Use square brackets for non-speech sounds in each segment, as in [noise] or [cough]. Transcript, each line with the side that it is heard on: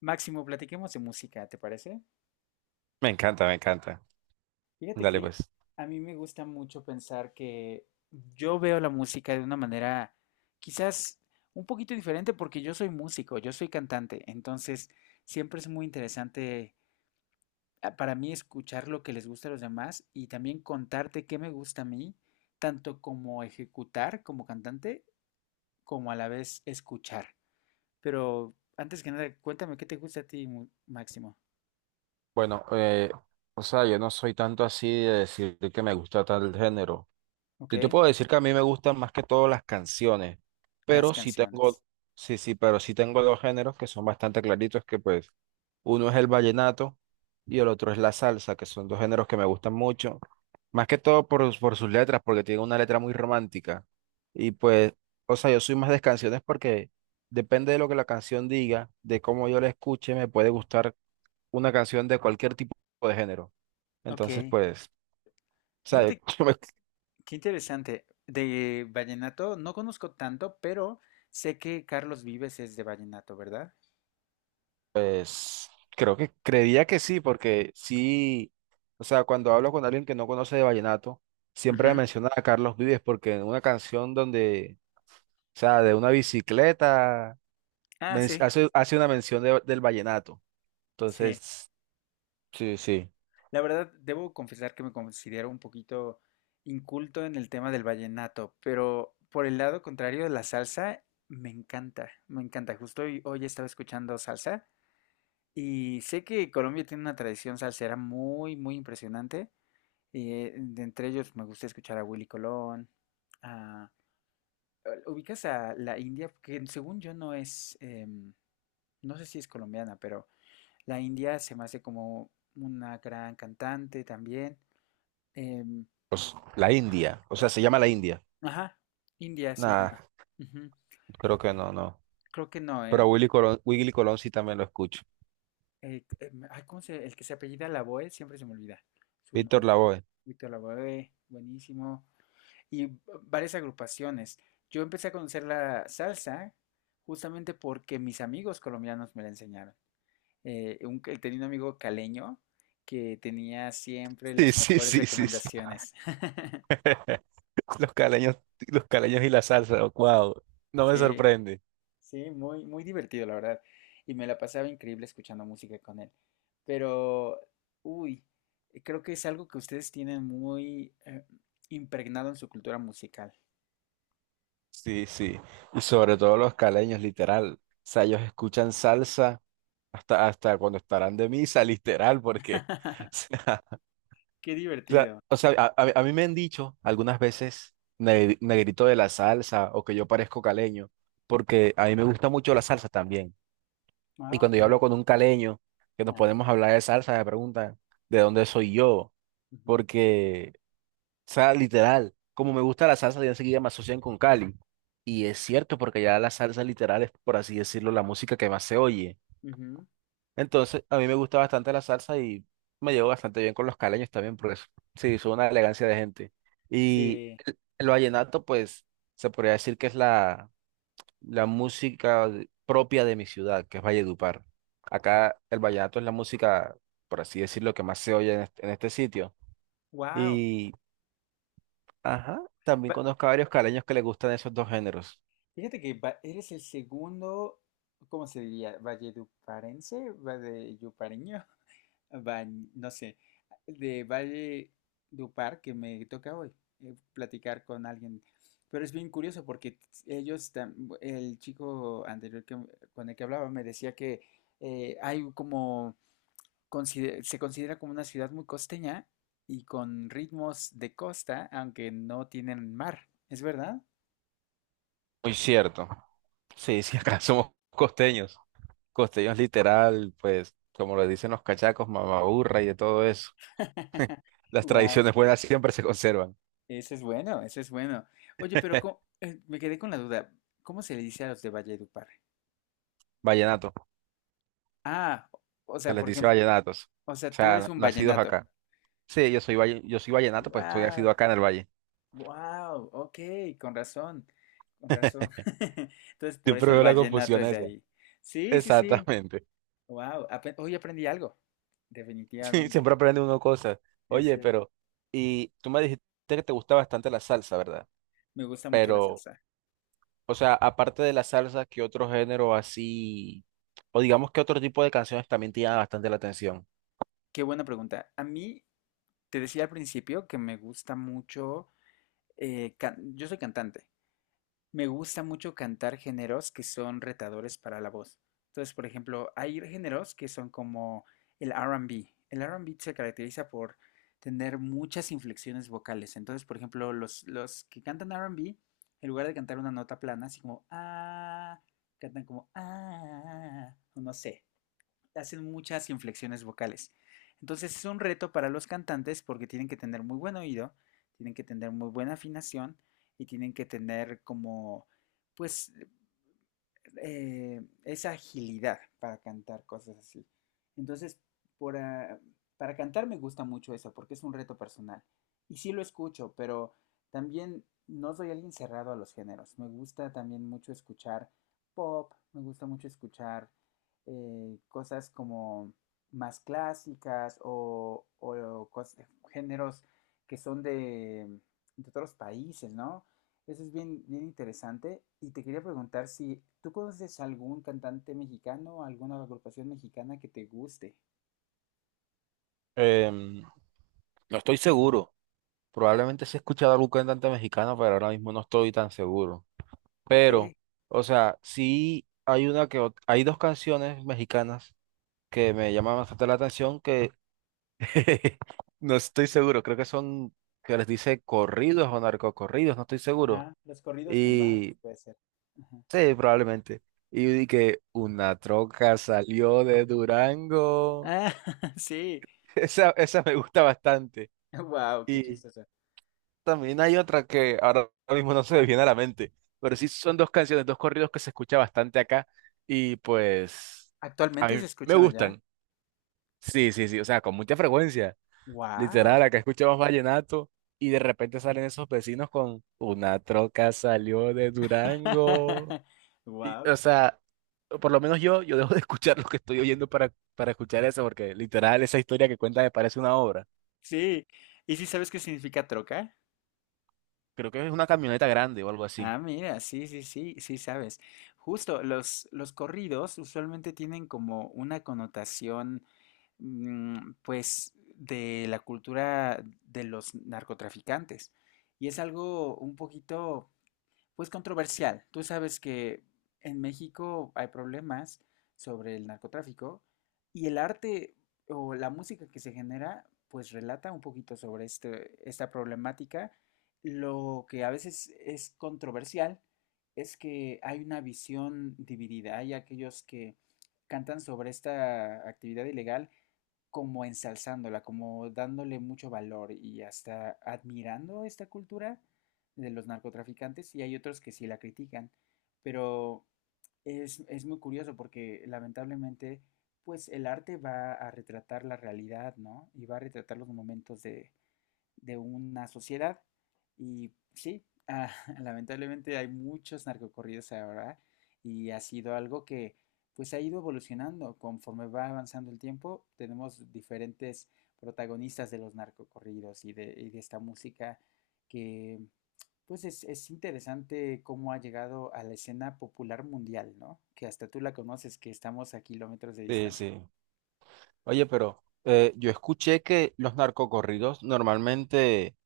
left: Máximo, platiquemos de música, ¿te parece?
right: Me encanta, me encanta.
left: Fíjate
right: Dale,
left: que
right: pues.
left: a mí me gusta mucho pensar que yo veo la música de una manera quizás un poquito diferente porque yo soy músico, yo soy cantante, entonces siempre es muy interesante, para mí escuchar lo que les gusta a los demás y también contarte qué me gusta a mí, tanto como ejecutar como cantante, como a la vez escuchar. Pero antes que nada, cuéntame qué te gusta a ti, Máximo.
right: Bueno, eh, o sea, yo no soy tanto así de decir que me gusta tal género.
left: ¿Ok?
right: Yo te puedo decir que a mí me gustan más que todo las canciones,
left: Las
right: pero sí tengo,
left: canciones.
right: sí, sí, pero sí tengo dos géneros que son bastante claritos, que pues uno es el vallenato y el otro es la salsa, que son dos géneros que me gustan mucho, más que todo por sus letras, porque tiene una letra muy romántica. Y pues, o sea, yo soy más de canciones porque depende de lo que la canción diga, de cómo yo la escuche, me puede gustar una canción de cualquier tipo de género.
left: Ok.
right: Entonces, pues, o sea,
left: Fíjate
right: [laughs] yo me.
left: qué interesante. De vallenato no conozco tanto, pero sé que Carlos Vives es de vallenato, ¿verdad?
right: Pues creo que creería que sí, porque sí, o sea, cuando hablo con alguien que no conoce de vallenato, siempre me
left: Ujú.
right: menciona a Carlos Vives, porque en una canción donde, o sea, de una bicicleta,
left: Ah, sí,
right: hace, hace una mención del vallenato.
left: sí.
right: Entonces, sí, sí,
left: La verdad, debo confesar que me considero un poquito inculto en el tema del vallenato, pero por el lado contrario de la salsa, me encanta, me encanta. Justo hoy, hoy estaba escuchando salsa y sé que Colombia tiene una tradición salsera muy, muy impresionante. Y, de entre ellos me gusta escuchar a Willy Colón. Eh, ubicas a la India, que según yo no es, no sé si es colombiana, pero la India se me hace como una gran cantante también. Em,
right: pues la India, o
left: ca-
right: sea, se llama la India.
left: ajá, India se
right: Nada,
left: llama. Ujú.
right: creo que no, no.
left: Creo que no,
right: Pero a
left: ¿eh?
right: Willy Colón, Willy Colón sí también lo escucho.
left: Ay, ¿cómo se, el que se apellida Lavoe, siempre se me olvida su
right: Víctor
left: nombre.
right: Lavoe. [laughs]
left: Víctor Lavoe, buenísimo. Y varias agrupaciones. Yo empecé a conocer la salsa justamente porque mis amigos colombianos me la enseñaron. Tenía un amigo caleño que tenía siempre
right: Sí,
left: las
right: sí,
left: mejores
right: sí, sí, sí.
left: recomendaciones. [laughs]
right: [laughs] Los caleños, los caleños y la salsa, wow, no me
left: Sí,
right: sorprende.
left: sí, muy, muy divertido, la verdad. Y me la pasaba increíble escuchando música con él. Pero, uy, creo que es algo que ustedes tienen muy impregnado en su cultura musical.
right: Sí, sí. Y sobre todo los caleños, literal. O sea, ellos escuchan salsa hasta, hasta cuando estarán de misa, literal, porque,
left: [laughs]
right: [laughs] o
left: Qué
right: sea,
left: divertido.
right: o sea, o sea, a mí me han dicho algunas veces "Ne- "negrito de la salsa" o que yo parezco caleño, porque a mí me gusta mucho la salsa también. Y
left: Ah,
right: cuando yo hablo
left: ok.
right: con un caleño, que nos
left: Ah,
right: podemos hablar de salsa, me preguntan de dónde soy yo,
left: ujú,
right: porque o sea, literal, como me gusta la salsa, ya enseguida me asocian con Cali. Y es cierto, porque ya la salsa literal es, por así decirlo, la música que más se oye.
left: ujú.
right: Entonces, a mí me gusta bastante la salsa y me llevo bastante bien con los caleños también, por eso. Sí, son una elegancia de gente. Y
left: Sí,
right: el vallenato, pues, se podría decir que es la música propia de mi ciudad, que es Valledupar. Acá el vallenato es la música, por así decirlo, que más se oye en este sitio.
left: wow.
right: Y ajá, también conozco a varios caleños que les gustan esos dos géneros.
left: Fíjate que eres el segundo, ¿cómo se diría? Valleduparense, valledupareño, [laughs] no sé, de Valledupar que me toca hoy platicar con alguien. Pero es bien curioso porque ellos, el chico anterior con el que hablaba me decía que hay como, se considera como una ciudad muy costeña y con ritmos de costa, aunque no tienen mar. ¿Es verdad?
right: Muy cierto. Sí, sí, [laughs] acá somos costeños. Costeños literal, pues, como lo dicen los cachacos, mamaburra y de todo eso.
left: [laughs]
right: Las
left: Wow.
right: tradiciones buenas siempre se conservan.
left: Ese es bueno, ese es bueno. Oye, pero
right: [laughs]
left: me quedé con la duda. ¿Cómo se le dice a los de Valledupar?
right: Vallenato,
left: Ah, o
right: se
left: sea,
right: les
left: por
right: dice
left: ejemplo,
right: vallenatos.
left: o
right: O
left: sea, tú eres
right: sea,
left: un
right: nacidos
left: vallenato.
right: acá. Sí, yo soy vallenato, pues soy
left: Wow,
right: nacido acá en el valle.
left: wow, ok, con razón, con razón.
right: [laughs]
left: [laughs] Entonces, por
right: Siempre
left: eso el
right: veo la
left: vallenato
right: confusión
left: es de
right: esa.
left: ahí. Sí, sí, sí.
right: Exactamente. [laughs]
left: Wow, hoy aprendí algo.
right: Sí,
left: Definitivamente,
right: siempre aprende uno cosas.
left: es
right: Oye,
left: cierto.
right: pero, y tú me dijiste que te gusta bastante la salsa, ¿verdad?
left: Me gusta mucho la
right: Pero
left: salsa.
right: o sea, aparte de la salsa, ¿qué otro género así, o digamos que otro tipo de canciones también te llama bastante la atención?
left: Qué buena pregunta. A mí, te decía al principio que me gusta mucho, yo soy cantante. Me gusta mucho cantar géneros que son retadores para la voz. Entonces, por ejemplo, hay géneros que son como el R&B. El R&B se caracteriza por tener muchas inflexiones vocales. Entonces, por ejemplo, los que cantan R&B, en lugar de cantar una nota plana, así como ah, cantan como ah, o no sé, hacen muchas inflexiones vocales. Entonces es un reto para los cantantes porque tienen que tener muy buen oído, tienen que tener muy buena afinación y tienen que tener como, pues, esa agilidad para cantar cosas así. Entonces, por, ah, para cantar me gusta mucho eso, porque es un reto personal. Y sí lo escucho, pero también no soy alguien cerrado a los géneros. Me gusta también mucho escuchar pop, me gusta mucho escuchar cosas como más clásicas o géneros que son de otros países, ¿no? Eso es bien, bien interesante. Y te quería preguntar si tú conoces algún cantante mexicano, alguna agrupación mexicana que te guste.
right: Em, no estoy seguro. Probablemente sí he escuchado algún cantante mexicano, pero ahora mismo no estoy tan seguro.
left: Ok,
right: Pero, o sea, sí hay hay dos canciones mexicanas que me llaman bastante la atención que [laughs] no estoy seguro. Creo que son que les dice corridos o narcocorridos, no estoy seguro.
left: ajá, los corridos tumbados,
right: Y
left: puede ser. Ajá.
right: sí, probablemente. Y yo dije, una troca salió de Durango.
left: Ah, [laughs] sí.
right: [laughs] Esa me gusta bastante.
left: Wow, qué
right: Y
left: chistoso.
right: también hay otra que ahora mismo no se me viene a la mente, pero sí son dos canciones, dos corridos que se escucha bastante acá y pues a
left: ¿Actualmente
right: mí
left: se
right: me
left: escuchan allá?
right: gustan. Sí, sí, sí, o sea, con mucha frecuencia. Literal,
left: Wow.
right: acá escuchamos vallenato y de repente salen esos vecinos con una troca salió de Durango.
left: [laughs]
right: Y,
left: Wow.
right: o sea, por lo menos yo dejo de [laughs] escuchar lo que estoy oyendo para escuchar eso, porque literal esa historia que cuenta me parece una obra.
left: Sí. ¿Y si sabes qué significa troca?
right: Creo que es una camioneta grande o algo así.
left: Ah, mira, sí, sí, sí, sí sabes. Justo, los corridos usualmente tienen como una connotación, pues, de la cultura de los narcotraficantes. Y es algo un poquito, pues controversial. Tú sabes que en México hay problemas sobre el narcotráfico y el arte o la música que se genera pues relata un poquito sobre este, esta problemática. Lo que a veces es controversial es que hay una visión dividida. Hay aquellos que cantan sobre esta actividad ilegal como ensalzándola, como dándole mucho valor y hasta admirando esta cultura de los narcotraficantes y hay otros que sí la critican, pero es muy curioso porque lamentablemente pues el arte va a retratar la realidad, ¿no? Y va a retratar los momentos de una sociedad. Y sí, [laughs] lamentablemente hay muchos narcocorridos ahora y ha sido algo que pues ha ido evolucionando conforme va avanzando el tiempo. Tenemos diferentes protagonistas de los narcocorridos y de esta música que pues es, interesante cómo ha llegado a la escena popular mundial, ¿no? Que hasta tú la conoces, que estamos a kilómetros de
right: Sí,
left: distancia.
right: sí. Oye, pero yo escuché que los narcocorridos normalmente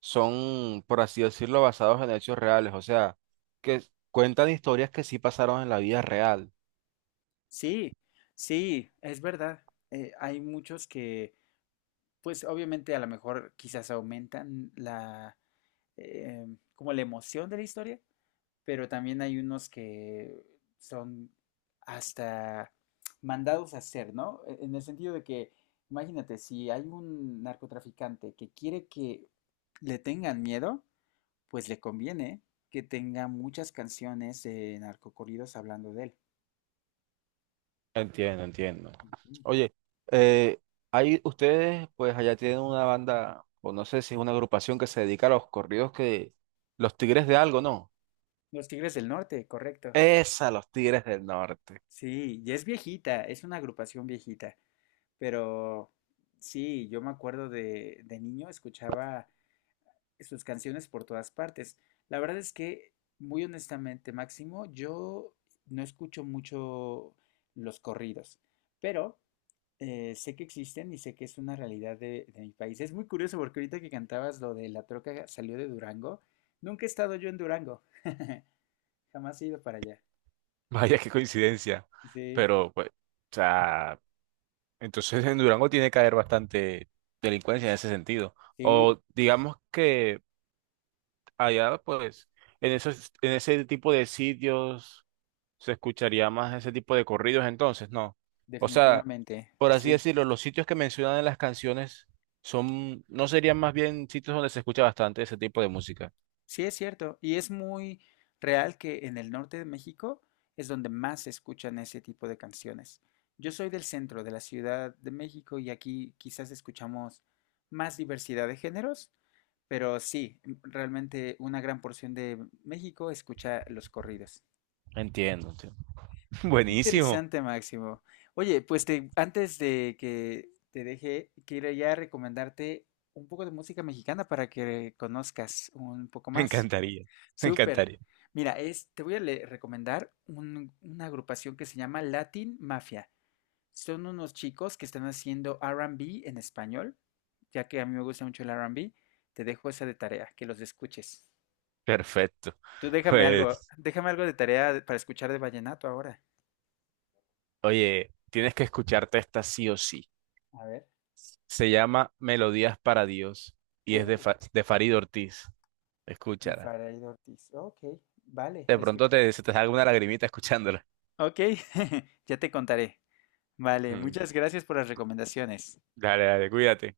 right: son, por así decirlo, basados en hechos reales, o sea, que cuentan historias que sí pasaron en la vida real.
left: Sí, sí, es verdad. Hay muchos que pues obviamente a lo mejor quizás aumentan la, eh, como la emoción de la historia, pero también hay unos que son hasta mandados a hacer, ¿no? En el sentido de que, imagínate, si hay un narcotraficante que quiere que le tengan miedo, pues le conviene que tenga muchas canciones de narcocorridos hablando de él.
right: Entiendo, entiendo.
left: Ujú.
right: Oye, eh, hay ustedes, pues allá tienen una banda, o no sé si es una agrupación que se dedica a los corridos que los Tigres de algo, ¿no?
left: Los Tigres del Norte, correcto.
right: Esa, los Tigres del Norte.
left: Sí, y es viejita, es una agrupación viejita. Pero sí, yo me acuerdo de niño, escuchaba sus canciones por todas partes. La verdad es que, muy honestamente, Máximo, yo no escucho mucho los corridos, pero sé que existen y sé que es una realidad de mi país. Es muy curioso porque ahorita que cantabas lo de la troca salió de Durango, nunca he estado yo en Durango, [laughs] jamás he ido para allá.
right: [laughs] Vaya, qué coincidencia.
left: Sí,
right: Pero, pues, o sea, entonces en Durango tiene que haber bastante delincuencia en ese sentido.
left: sí,
right: O digamos que allá, pues, en esos, en ese tipo de sitios se escucharía más ese tipo de corridos entonces, ¿no? O sea,
left: definitivamente,
right: por así
left: sí.
right: decirlo, los sitios que mencionan en las canciones son, no serían más bien sitios donde se escucha bastante ese tipo de música.
left: Sí, es cierto, y es muy real que en el norte de México es donde más se escuchan ese tipo de canciones. Yo soy del centro de la Ciudad de México y aquí quizás escuchamos más diversidad de géneros, pero sí, realmente una gran porción de México escucha los corridos.
right: Entiendo, entiendo. [laughs]
left: Qué
right: Buenísimo,
left: interesante, Máximo. Oye, pues antes de que te deje, quiero ya recomendarte un poco de música mexicana para que conozcas un poco
right: me
left: más.
right: encantaría, me
left: Súper.
right: encantaría.
left: Mira, es, te voy a recomendar una agrupación que se llama Latin Mafia. Son unos chicos que están haciendo R&B en español, ya que a mí me gusta mucho el R&B. Te dejo esa de tarea, que los escuches.
right: Perfecto.
left: Tú
right: Pues,
left: déjame algo de tarea para escuchar de vallenato ahora.
right: oye, tienes que escucharte esta sí o sí.
left: A ver.
right: Se llama Melodías para Dios y es de,
left: Uh,
right: De Farid Ortiz.
left: de
right: Escúchala.
left: Farid Ortiz. Ok, vale,
right: De
left: le
right: pronto
left: escucharé.
right: te, se te salga una lagrimita escuchándola.
left: Ok, [laughs] ya te contaré. Vale,
right: Mm,
left: muchas gracias por las recomendaciones.
right: dale, dale, cuídate.